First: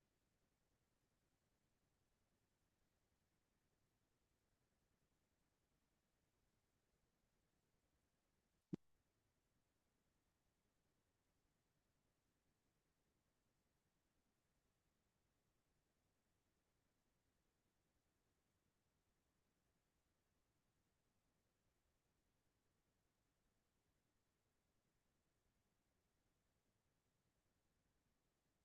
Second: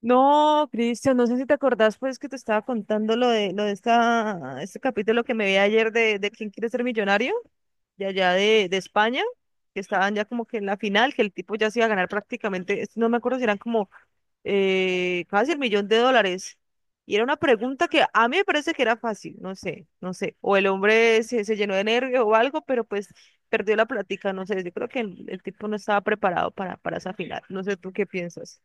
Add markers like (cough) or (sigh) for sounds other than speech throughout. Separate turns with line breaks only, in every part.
No, Cristian, no sé si te acordás, pues que te estaba contando lo de este capítulo que me vi ayer de quién quiere ser millonario, de allá de España, que estaban ya como que en la final, que el tipo ya se iba a ganar prácticamente, no me acuerdo si eran como casi el millón de dólares. Y era una pregunta que a mí me parece que era fácil, no sé, no sé. O el hombre se llenó de nervio o algo, pero pues perdió la plática, no sé. Yo creo que el tipo no estaba preparado para esa final. No sé tú qué piensas.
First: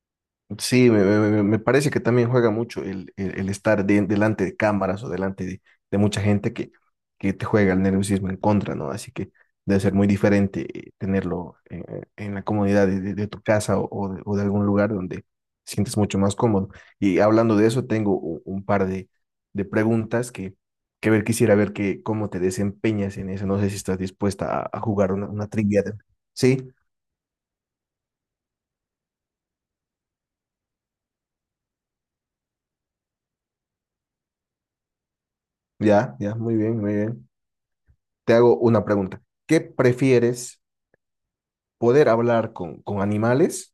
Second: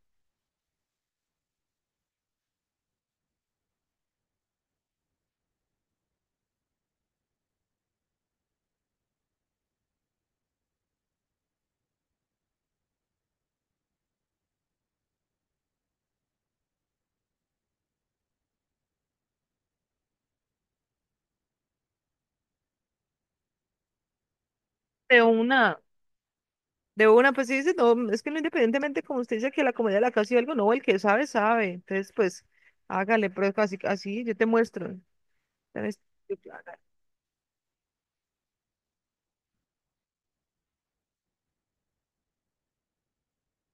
Sí, me parece que también juega mucho el estar delante de cámaras o delante de mucha gente que te juega el nerviosismo en contra, ¿no? Así que debe ser muy diferente tenerlo en la comodidad de tu casa o, o de algún lugar donde sientes mucho más cómodo. Y hablando de eso, tengo un par de preguntas que quisiera ver que, cómo te desempeñas en eso. No sé si estás dispuesta a jugar
De
una
una.
trivia. Sí,
De una, pues sí, dice, no, es que no, independientemente, como usted dice, que la comedia de la casa y algo, no, el que sabe, sabe. Entonces, pues, hágale, pero así, así yo te muestro. Tenés-
ya, muy bien, muy bien. Te hago una pregunta. ¿Qué prefieres, poder hablar con animales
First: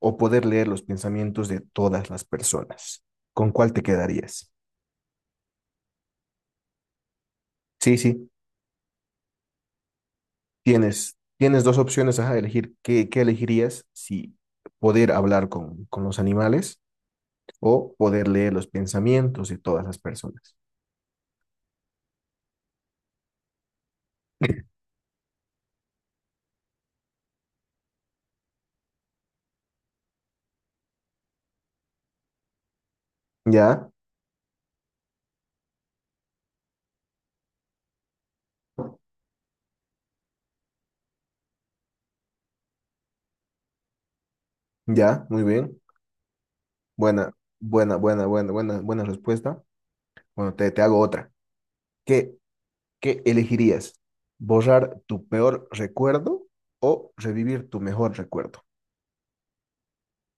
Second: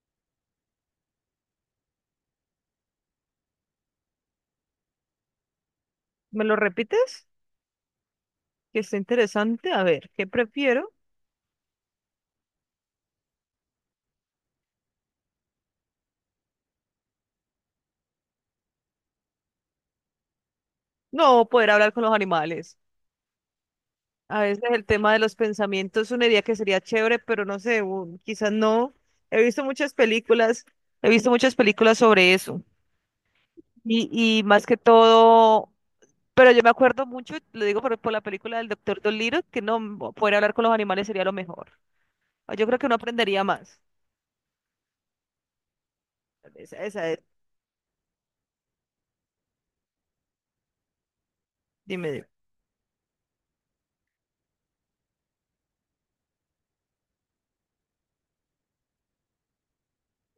o poder leer los pensamientos de todas las personas? ¿Con cuál te quedarías?
¿Me lo repites?
Sí, sí,
Que está interesante. A ver, ¿qué prefiero?
tienes dos opciones a elegir. ¿Qué, qué elegirías si poder hablar con los animales o poder leer los pensamientos de todas las personas?
No, poder hablar con los animales. A veces el tema de los pensamientos es una idea que sería chévere, pero no sé, quizás no. He visto muchas películas, he visto muchas películas sobre eso.
Ya,
Y más que todo. Pero yo me acuerdo mucho, lo digo por la película del Doctor Dolittle, que no poder hablar con los animales sería lo mejor. Ah, yo creo que uno aprendería más.
ya, muy bien.
Esa es,
Buena, buena respuesta. Bueno, te hago otra.
dime, dime.
¿Qué ¿Qué elegirías? ¿Borrar tu peor recuerdo o revivir tu mejor recuerdo?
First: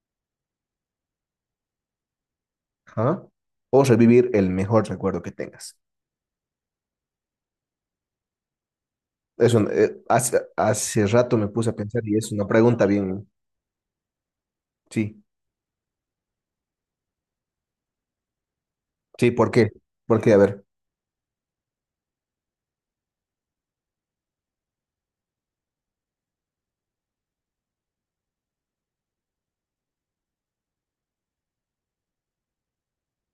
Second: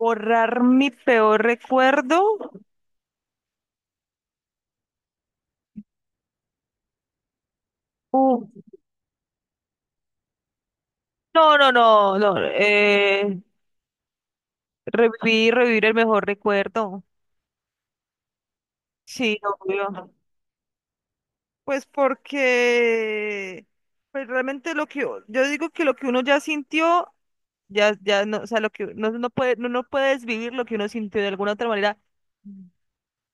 Borrar mi peor recuerdo.
¿Ah? O revivir el mejor recuerdo que tengas.
Uh,
Eso, hace rato me
no,
puse
no,
a pensar y
no,
es
no.
una pregunta bien. Sí,
Revivir el mejor recuerdo.
sí,
Sí,
¿por qué?
obvio.
¿Por qué? A ver.
Pues porque, pues realmente lo que yo digo que lo que uno ya sintió, ya, ya no, o sea, lo que no, no puede, no, no puedes vivir lo que uno sintió de alguna otra manera.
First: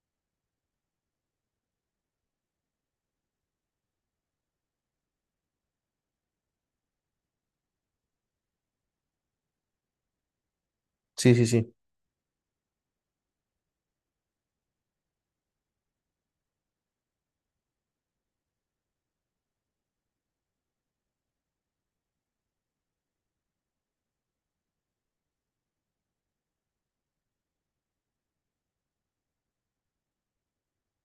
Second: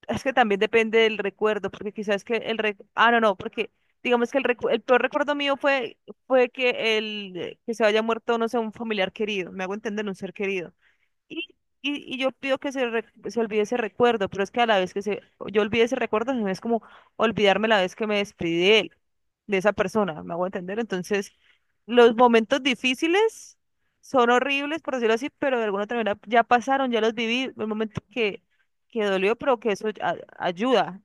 Es que también depende del recuerdo, porque quizás que el Ah, no, no, porque digamos que el peor recuerdo mío fue que, el, que se haya muerto, no sé, un familiar querido, me hago entender, un ser querido.
Sí, sí,
Y,
sí,
y yo pido que se olvide ese recuerdo, pero es que a la vez que yo olvide ese recuerdo, no es como olvidarme la vez que me despedí de él, de esa persona, ¿me hago entender? Entonces, los momentos difíciles son horribles, por decirlo así, pero de alguna otra manera ya pasaron, ya los viví, el momento que dolió, pero que eso ayuda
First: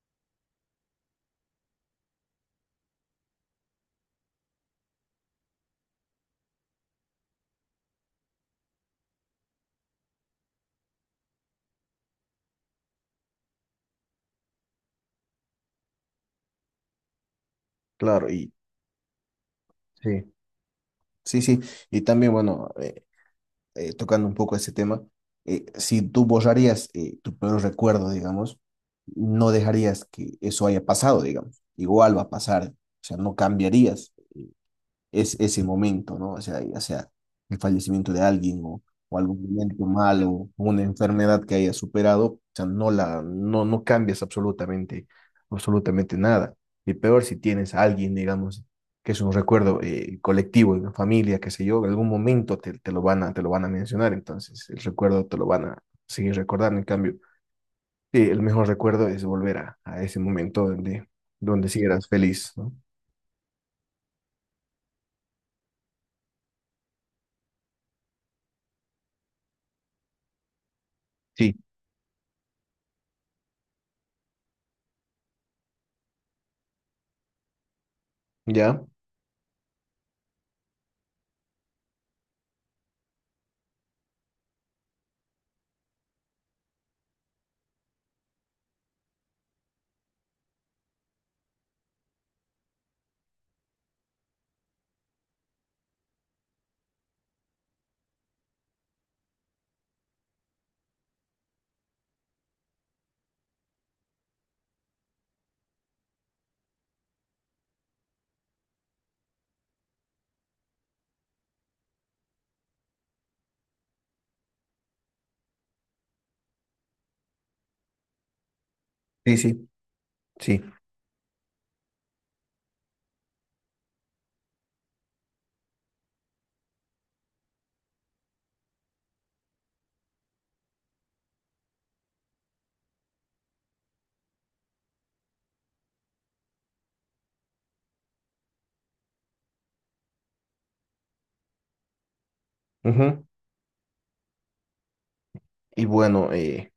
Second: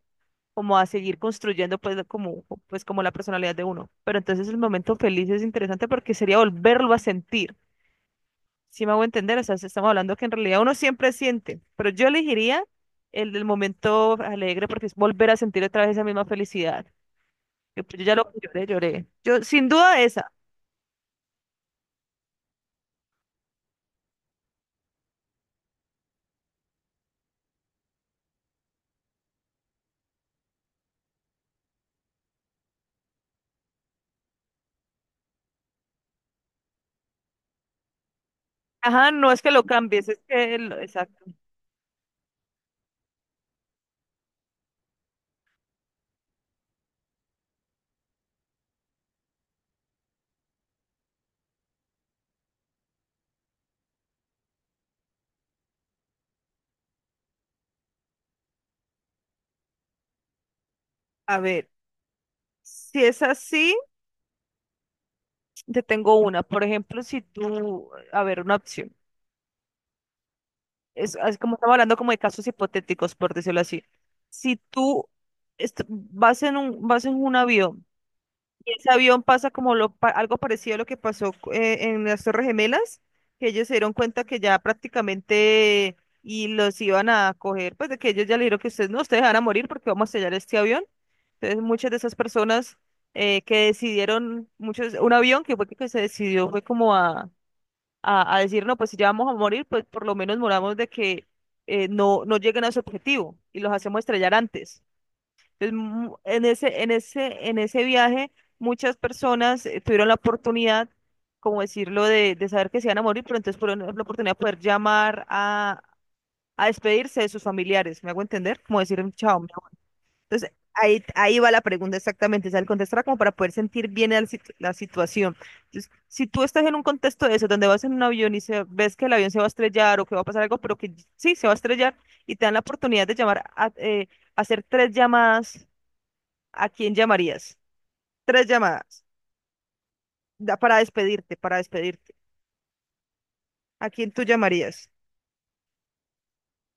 como a seguir construyendo pues como la personalidad de uno. Pero entonces el momento feliz es interesante porque sería volverlo a sentir. Si me hago entender, o sea, si estamos hablando que en realidad uno siempre siente, pero yo elegiría el del momento alegre porque es volver a sentir otra vez esa misma felicidad. Que, pues, yo ya
claro.
lo
Y
lloré, lloré. Yo, sin duda esa.
sí, sí, sí. Y también, bueno, tocando un poco ese tema, si tú borrarías tu peor recuerdo, digamos, no dejarías que eso haya pasado, digamos. Igual va a pasar, o sea, no cambiarías. Es ese momento, ¿no? O sea, ya sea el fallecimiento de alguien
Ajá,
o
no es
algún
que lo
momento
cambies, es
malo o
que
una
exacto.
enfermedad que haya superado, o sea, no la, no, no cambias absolutamente, absolutamente nada. Y peor si tienes a alguien, digamos, que es un recuerdo colectivo, de una familia, qué sé yo, en algún momento te lo van a te lo van a mencionar, entonces el recuerdo te lo van a seguir recordando. En cambio, el mejor recuerdo es volver a ese momento donde,
A ver,
donde sí eras feliz, ¿no?
si es así, te tengo una. Por ejemplo, si tú, a ver, una opción. Es como
Sí,
estamos hablando como de casos hipotéticos, por decirlo así. Si tú vas en un, avión. Y
ya,
ese avión pasa como algo parecido a lo que pasó en las Torres Gemelas, que ellos se dieron cuenta que ya prácticamente y los iban a coger, pues de que ellos ya le dijeron que ustedes no, ustedes van a morir porque vamos a sellar este avión. Entonces muchas de esas personas que decidieron, muchos, un avión que fue que se decidió fue como a, decir, no, pues si ya vamos a morir, pues por lo menos moramos de que no lleguen a su objetivo y los hacemos estrellar antes. Entonces, en ese, viaje, muchas personas tuvieron la oportunidad, como decirlo, de saber que se iban a morir, pero entonces por la oportunidad de poder llamar a despedirse de sus familiares. ¿Me hago entender? Como decir un
sí,
chao.
sí,
Entonces,
sí.
ahí va la pregunta exactamente. O sea, el contestar como para poder sentir bien la situación. Entonces, si tú estás en un contexto de eso, donde vas en un avión y ves que el avión se va a estrellar o que va a pasar algo, pero que sí, se va a estrellar, y te dan la oportunidad de llamar hacer tres llamadas. ¿A quién llamarías? Tres llamadas. Para despedirte, para despedirte.
Ujú.
¿A quién tú llamarías?
Y bueno,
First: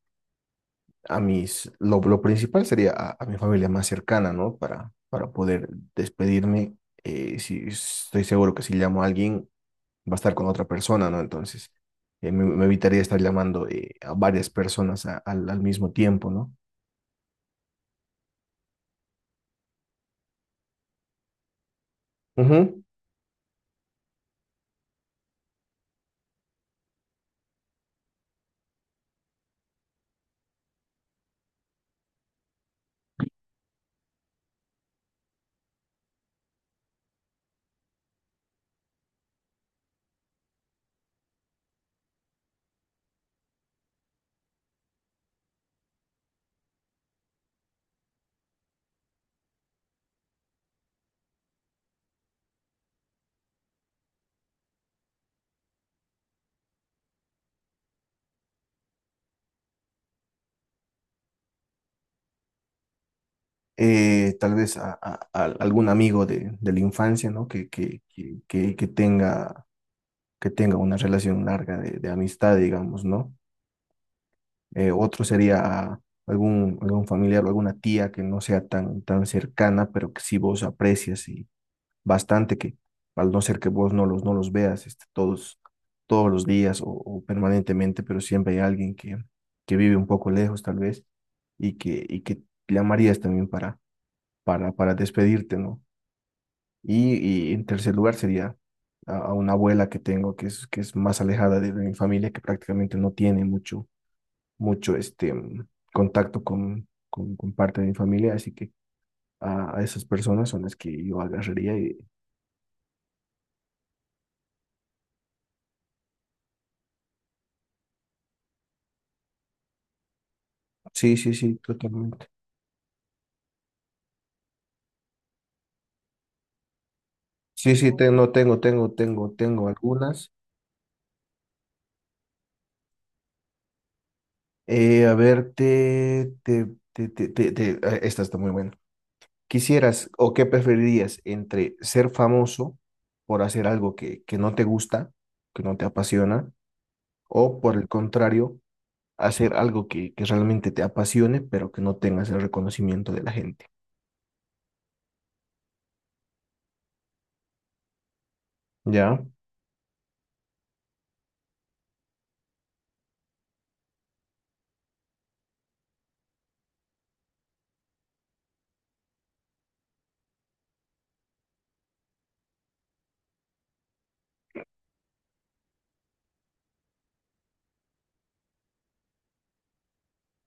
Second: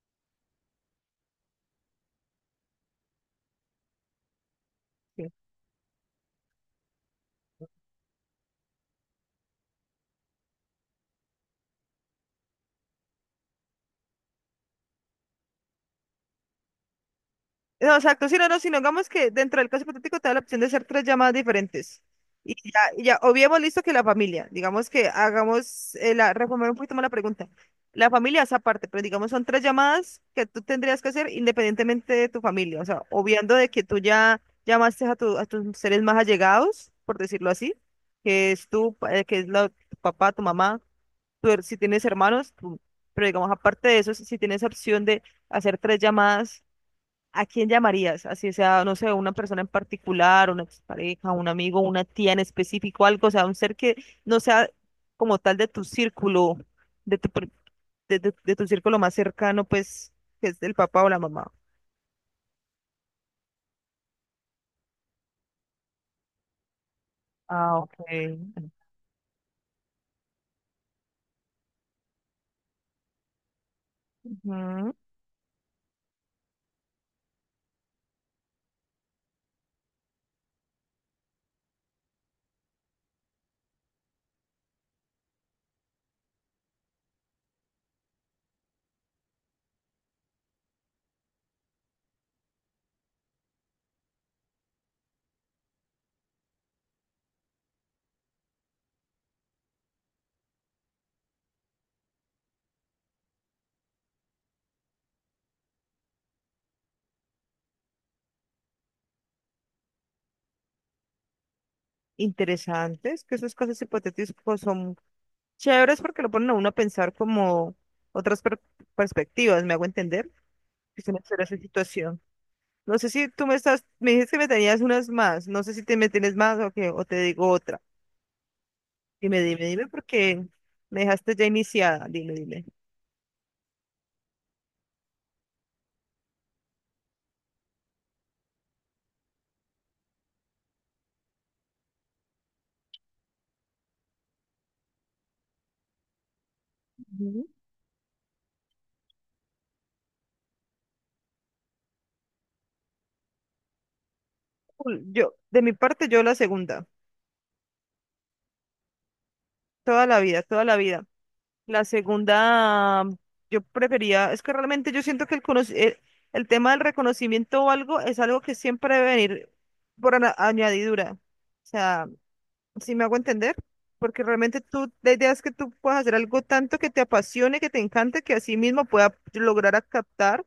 lo principal sería a mi familia más cercana, ¿no?
Sí.
Para poder despedirme. Eh, si, estoy seguro que si llamo a alguien, va a estar con otra persona, ¿no? Entonces, me evitaría estar llamando a varias personas al, al mismo tiempo, ¿no?
No, exacto. Si no, si no, digamos que dentro del caso hipotético te da la opción de hacer tres llamadas diferentes. Y ya,
Ujú.
y ya obviemos listo que la familia. Digamos que hagamos, reformular un poquito más la pregunta. La familia es aparte, pero digamos son tres llamadas que tú tendrías que hacer independientemente de tu familia. O sea, obviando de que tú ya llamaste a tus seres más allegados, por decirlo así, que es tu papá, tu mamá. Si tienes hermanos, pero digamos, aparte de eso, si tienes opción de hacer tres llamadas, ¿a quién llamarías? Así sea, no sé, una persona en particular, una expareja, un amigo, una tía en específico, algo, o sea, un ser que no sea como tal de tu círculo, de tu, pr- de tu círculo más cercano, pues, que es del papá o la mamá.
Tal vez a, a algún amigo de la infancia, ¿no?
Ah, ok.
Que tenga una relación larga de amistad, digamos, ¿no? Eh,
Ujú.
otro sería algún, algún familiar o alguna tía que no sea tan, tan cercana, pero que sí vos aprecias y bastante que al no ser que vos no los, no los veas este, todos, todos los días o permanentemente, pero siempre hay alguien que vive un poco lejos tal vez y que llamarías también para despedirte, ¿no? Y, y en tercer lugar sería a una abuela que tengo que es más alejada de mi familia, que prácticamente no tiene mucho mucho este contacto con parte de mi familia, así que a esas personas son las que yo agarraría y
Interesantes, que esas cosas hipotéticas pues, son chéveres porque lo ponen a uno a pensar como otras perspectivas, ¿me hago entender? Se
sí,
me
sí,
suena esa
sí,
situación.
totalmente.
No sé si tú me estás, me dijiste que me tenías unas más, no sé si te me tienes más o que, o te digo
Sí,
otra.
sí,
Dime, dime,
tengo
dime,
algunas.
porque me dejaste ya iniciada, dime, dime.
A ver, ah, esta está muy buena. ¿Quisieras o qué preferirías entre ser famoso por hacer algo que no te gusta, que no te apasiona,
Ujú.
o por el contrario, hacer algo que realmente te apasione, pero que no tengas el reconocimiento de la gente?
Cool, yo, de mi parte, yo la segunda,
Ya.
toda la vida, toda la vida. La segunda, yo prefería, es que realmente yo siento que el tema del reconocimiento o algo es algo que siempre debe venir por añadidura. O sea, si me hago entender, porque realmente tú, la idea es que tú puedas hacer algo tanto que te apasione, que te encante, que así mismo pueda lograr a captar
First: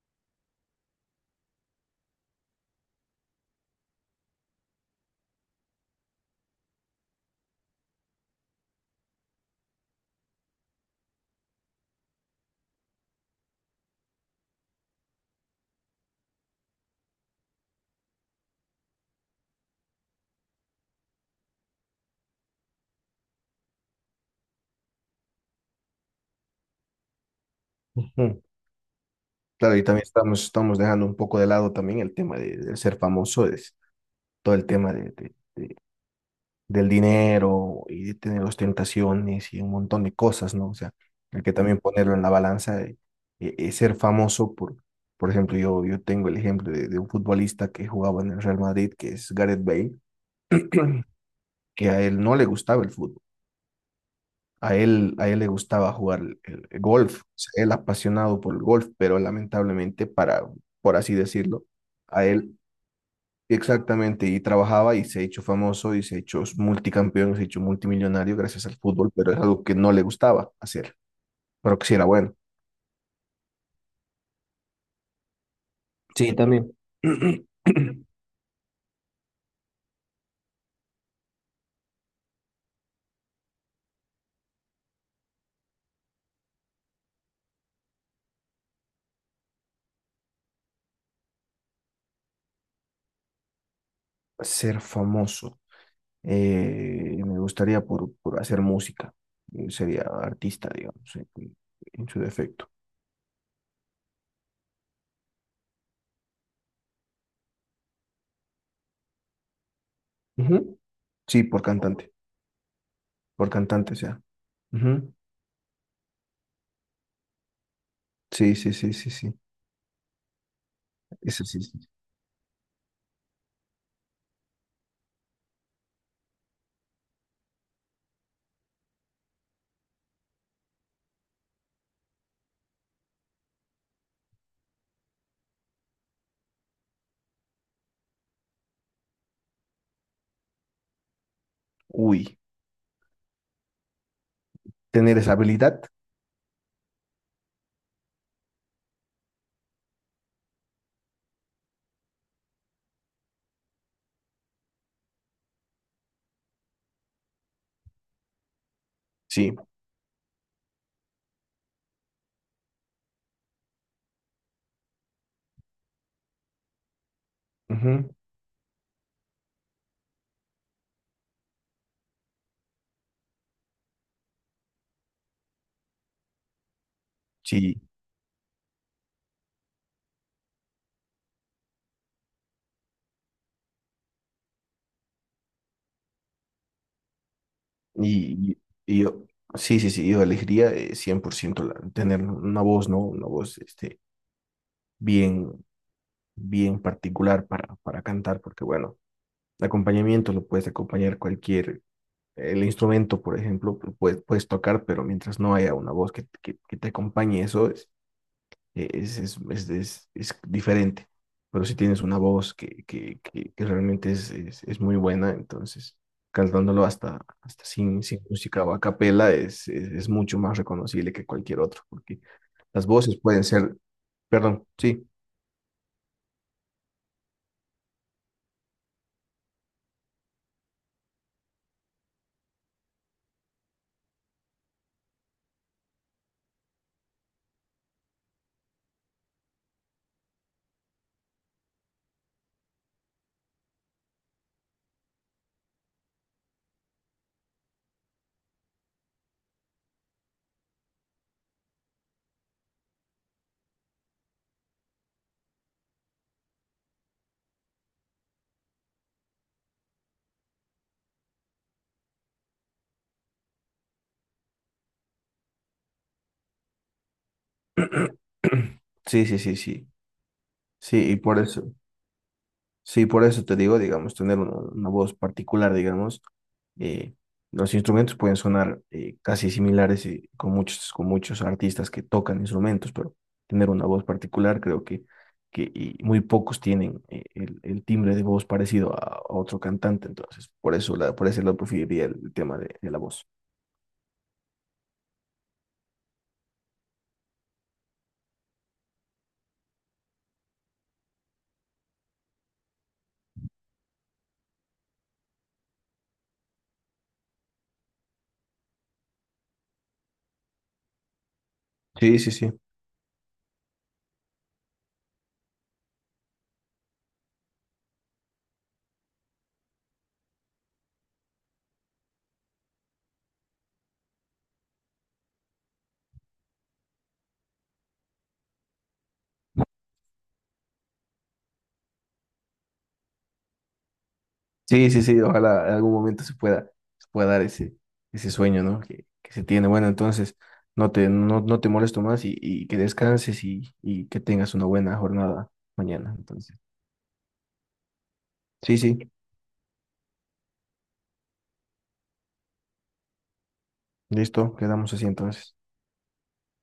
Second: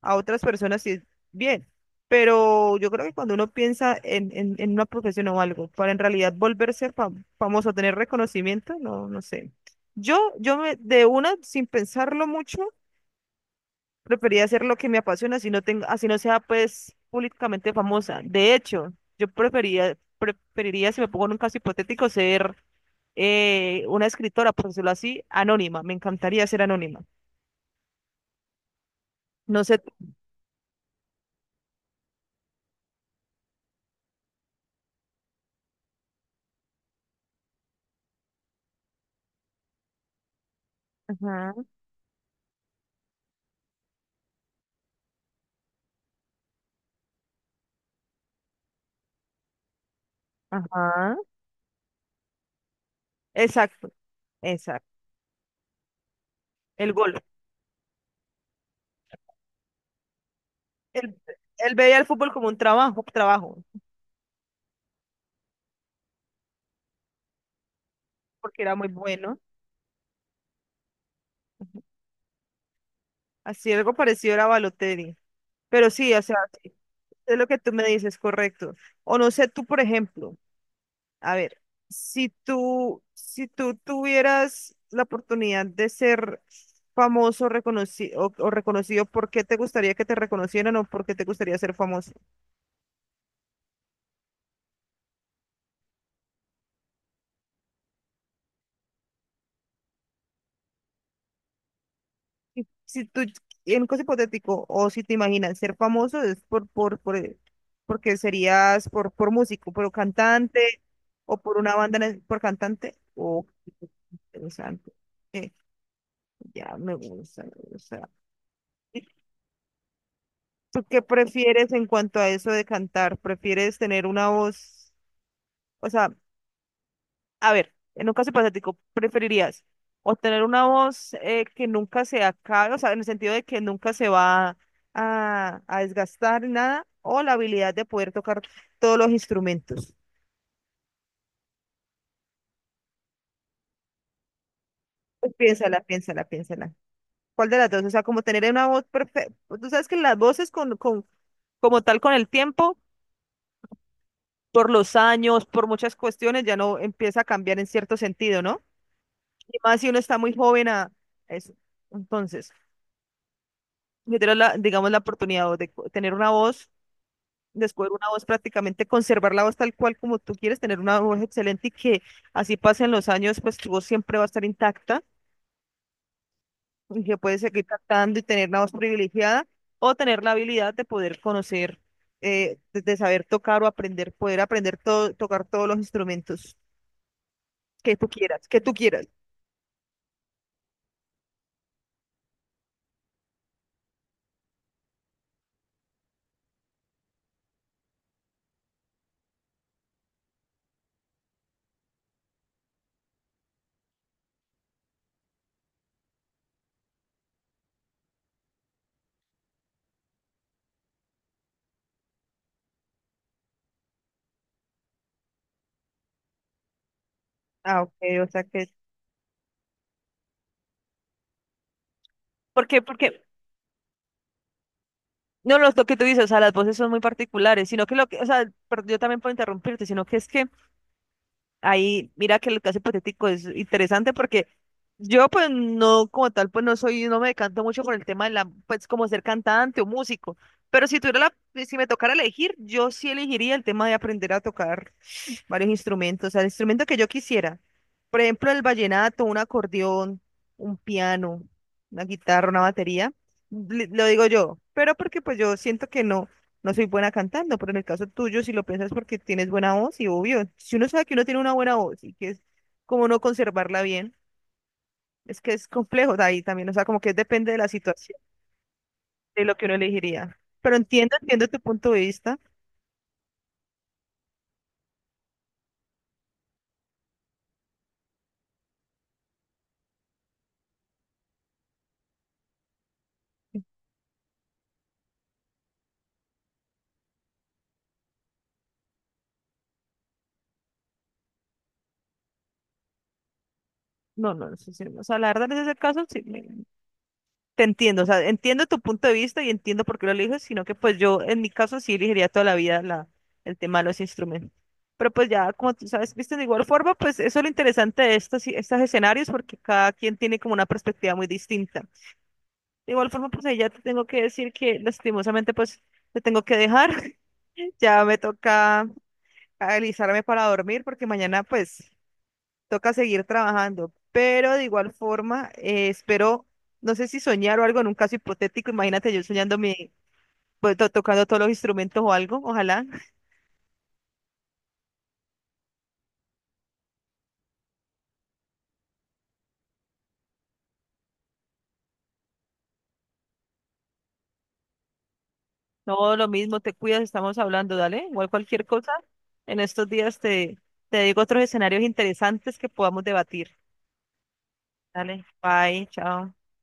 a otras personas y es bien. Pero yo creo que cuando uno piensa en una profesión o algo, para en realidad volverse famoso, tener reconocimiento, no, no sé. Yo me, de una, sin pensarlo mucho, prefería hacer lo que me apasiona, así no tengo, así no sea pues públicamente famosa. De hecho, yo preferiría, si me pongo en un caso hipotético, ser una escritora, por decirlo así, anónima. Me encantaría ser anónima.
Ujú.
No
Claro,
sé.
y también estamos dejando un poco de lado también el tema de ser famoso, es todo el tema de, del dinero y de tener ostentaciones y un montón de cosas, ¿no? O sea, hay que
Ajá,
también ponerlo en la balanza de, ser famoso por ejemplo, yo tengo el ejemplo de un futbolista que jugaba en el Real Madrid, que es Gareth Bale,
ajá.
que a él no le gustaba el fútbol.
Exacto, exacto.
A él le gustaba jugar el
El gol.
golf, o sea, él apasionado por el golf, pero lamentablemente para, por así
Él,
decirlo,
él veía el
a
fútbol como un
él
trabajo, trabajo,
exactamente, y trabajaba y se ha hecho famoso y se ha hecho multicampeón, se ha hecho multimillonario
porque
gracias
era
al
muy
fútbol, pero
bueno.
es algo que no le gustaba hacer, pero que sí era bueno.
Así algo parecido era Balotelli. Pero sí, o
Sí,
sea,
también.
sí, es
(clears throat)
lo que tú me dices, correcto. O no sé, tú, por ejemplo, a ver, si tú tuvieras la oportunidad de ser famoso reconoci- o reconocido, ¿por qué te gustaría que te reconocieran o por qué te gustaría ser famoso?
Ser famoso, me gustaría por hacer música, sería artista, digamos, en su defecto.
Si tú, en un caso hipotético, o si te imaginas ser famoso, es porque serías por músico, por cantante,
Ujú.
o
Sí,
por una banda, por cantante, o
por cantante, o sea.
interesante.
Ujú.
Eh, ya me gusta, me gusta.
Sí, sí, sí, sí, sí.
¿Tú qué
Eso sí.
prefieres
Sí.
en cuanto a eso de cantar? ¿Prefieres tener una voz? O sea, a ver, en un caso hipotético, ¿preferirías o tener una voz que nunca se acabe, o sea, en el sentido de que nunca se va a desgastar ni nada, o la habilidad de poder tocar todos los instrumentos?
Uy, tener
Pues
esa
piénsala,
habilidad.
piénsala, piénsala. ¿Cuál de las dos? O sea, como tener una voz perfecta. Tú sabes que las voces como tal con el tiempo, por los años, por muchas cuestiones, ya no empieza a cambiar en cierto sentido, ¿no?
Sí.
Y más si uno está muy joven a eso. Entonces, yo tengo la, digamos, la oportunidad o tener una voz, descubrir una
Ujú.
voz prácticamente, conservar la voz tal cual como tú quieres, tener una voz excelente y que así pasen los años, pues tu voz siempre va a estar intacta y que puedes seguir
Sí.
cantando y tener una voz privilegiada o tener la habilidad de poder conocer, de saber tocar o aprender, poder aprender todo, tocar todos los instrumentos que tú quieras,
Y, y-
que tú
y
quieras.
yo, sí, sí, sí, yo elegiría 100% tener una voz, ¿no? Una voz este, bien, bien particular para cantar, porque bueno, el acompañamiento lo puedes acompañar cualquier, el instrumento, por ejemplo, lo puedes, puedes tocar, pero mientras no haya una voz que te acompañe, eso es, es diferente. Pero si tienes una voz que, que realmente es muy buena, entonces cantándolo hasta, hasta
Ah, ok,
sin, sin
o sea
música
que...
o a capela es mucho más reconocible que cualquier otro, porque
¿Por qué?
las voces
Porque
pueden ser, perdón, sí,
no, no, lo que tú dices, o sea, las voces son muy particulares, sino que lo que, o sea, pero yo también puedo interrumpirte, sino que es que ahí, mira que el caso hipotético es interesante porque yo pues no, como tal, pues no soy, no me decanto mucho por el tema de la, pues como ser cantante o músico, pero si tuviera la, si me tocara elegir, yo sí elegiría el tema de aprender a tocar varios instrumentos, o sea, el instrumento que yo quisiera. Por ejemplo, el vallenato, un acordeón, un piano, una guitarra, una batería. Lo digo yo, pero porque pues yo siento que no, no soy buena cantando, pero en el caso tuyo, si lo piensas porque tienes buena voz, y obvio, si uno sabe que uno tiene una buena voz y que es como no conservarla bien, es que es complejo de ahí también, o sea, como que depende de la situación,
(clears throat) sí, sí,
de lo
sí,
que uno
sí,
elegiría. Pero
sí,
entiendo,
y por
entiendo tu
eso.
punto de vista.
Sí, por eso te digo, digamos, tener una voz particular, digamos, eh, los instrumentos pueden sonar casi similares con muchos artistas que tocan instrumentos, pero tener una voz particular creo que y muy pocos tienen el timbre de voz parecido a otro cantante, entonces por eso, la, por ese lado preferiría el tema de la voz.
No, no, no sé si, o sea, la verdad, en ese caso, sí, te entiendo, o sea, entiendo tu punto de vista y entiendo por qué lo eliges, sino que pues yo en mi caso sí elegiría toda la vida la, el tema de los instrumentos. Pero pues ya, como tú sabes, viste, de igual forma, pues eso es lo interesante de estos escenarios porque cada quien tiene como una perspectiva muy distinta.
Sí, sí, sí.
De igual forma, pues ahí ya te tengo que decir que lastimosamente pues te tengo que dejar, (laughs) ya me toca alisarme para dormir porque mañana pues toca seguir trabajando, pero de igual forma, espero, no sé si soñar o algo en un caso hipotético, imagínate yo soñando pues, tocando todos los instrumentos o algo, ojalá. (laughs)
Sí, sí, sí, ojalá en algún momento se pueda dar ese, ese sueño, ¿no? Que se tiene. Bueno, entonces no te molesto más y que descanses y que tengas una buena jornada mañana.
No, lo
Entonces,
mismo, te cuidas, estamos hablando, dale, igual cualquier
sí,
cosa,
sí,
en estos días te digo otros escenarios interesantes que podamos debatir.
listo, quedamos así
Dale,
entonces.
bye, chao.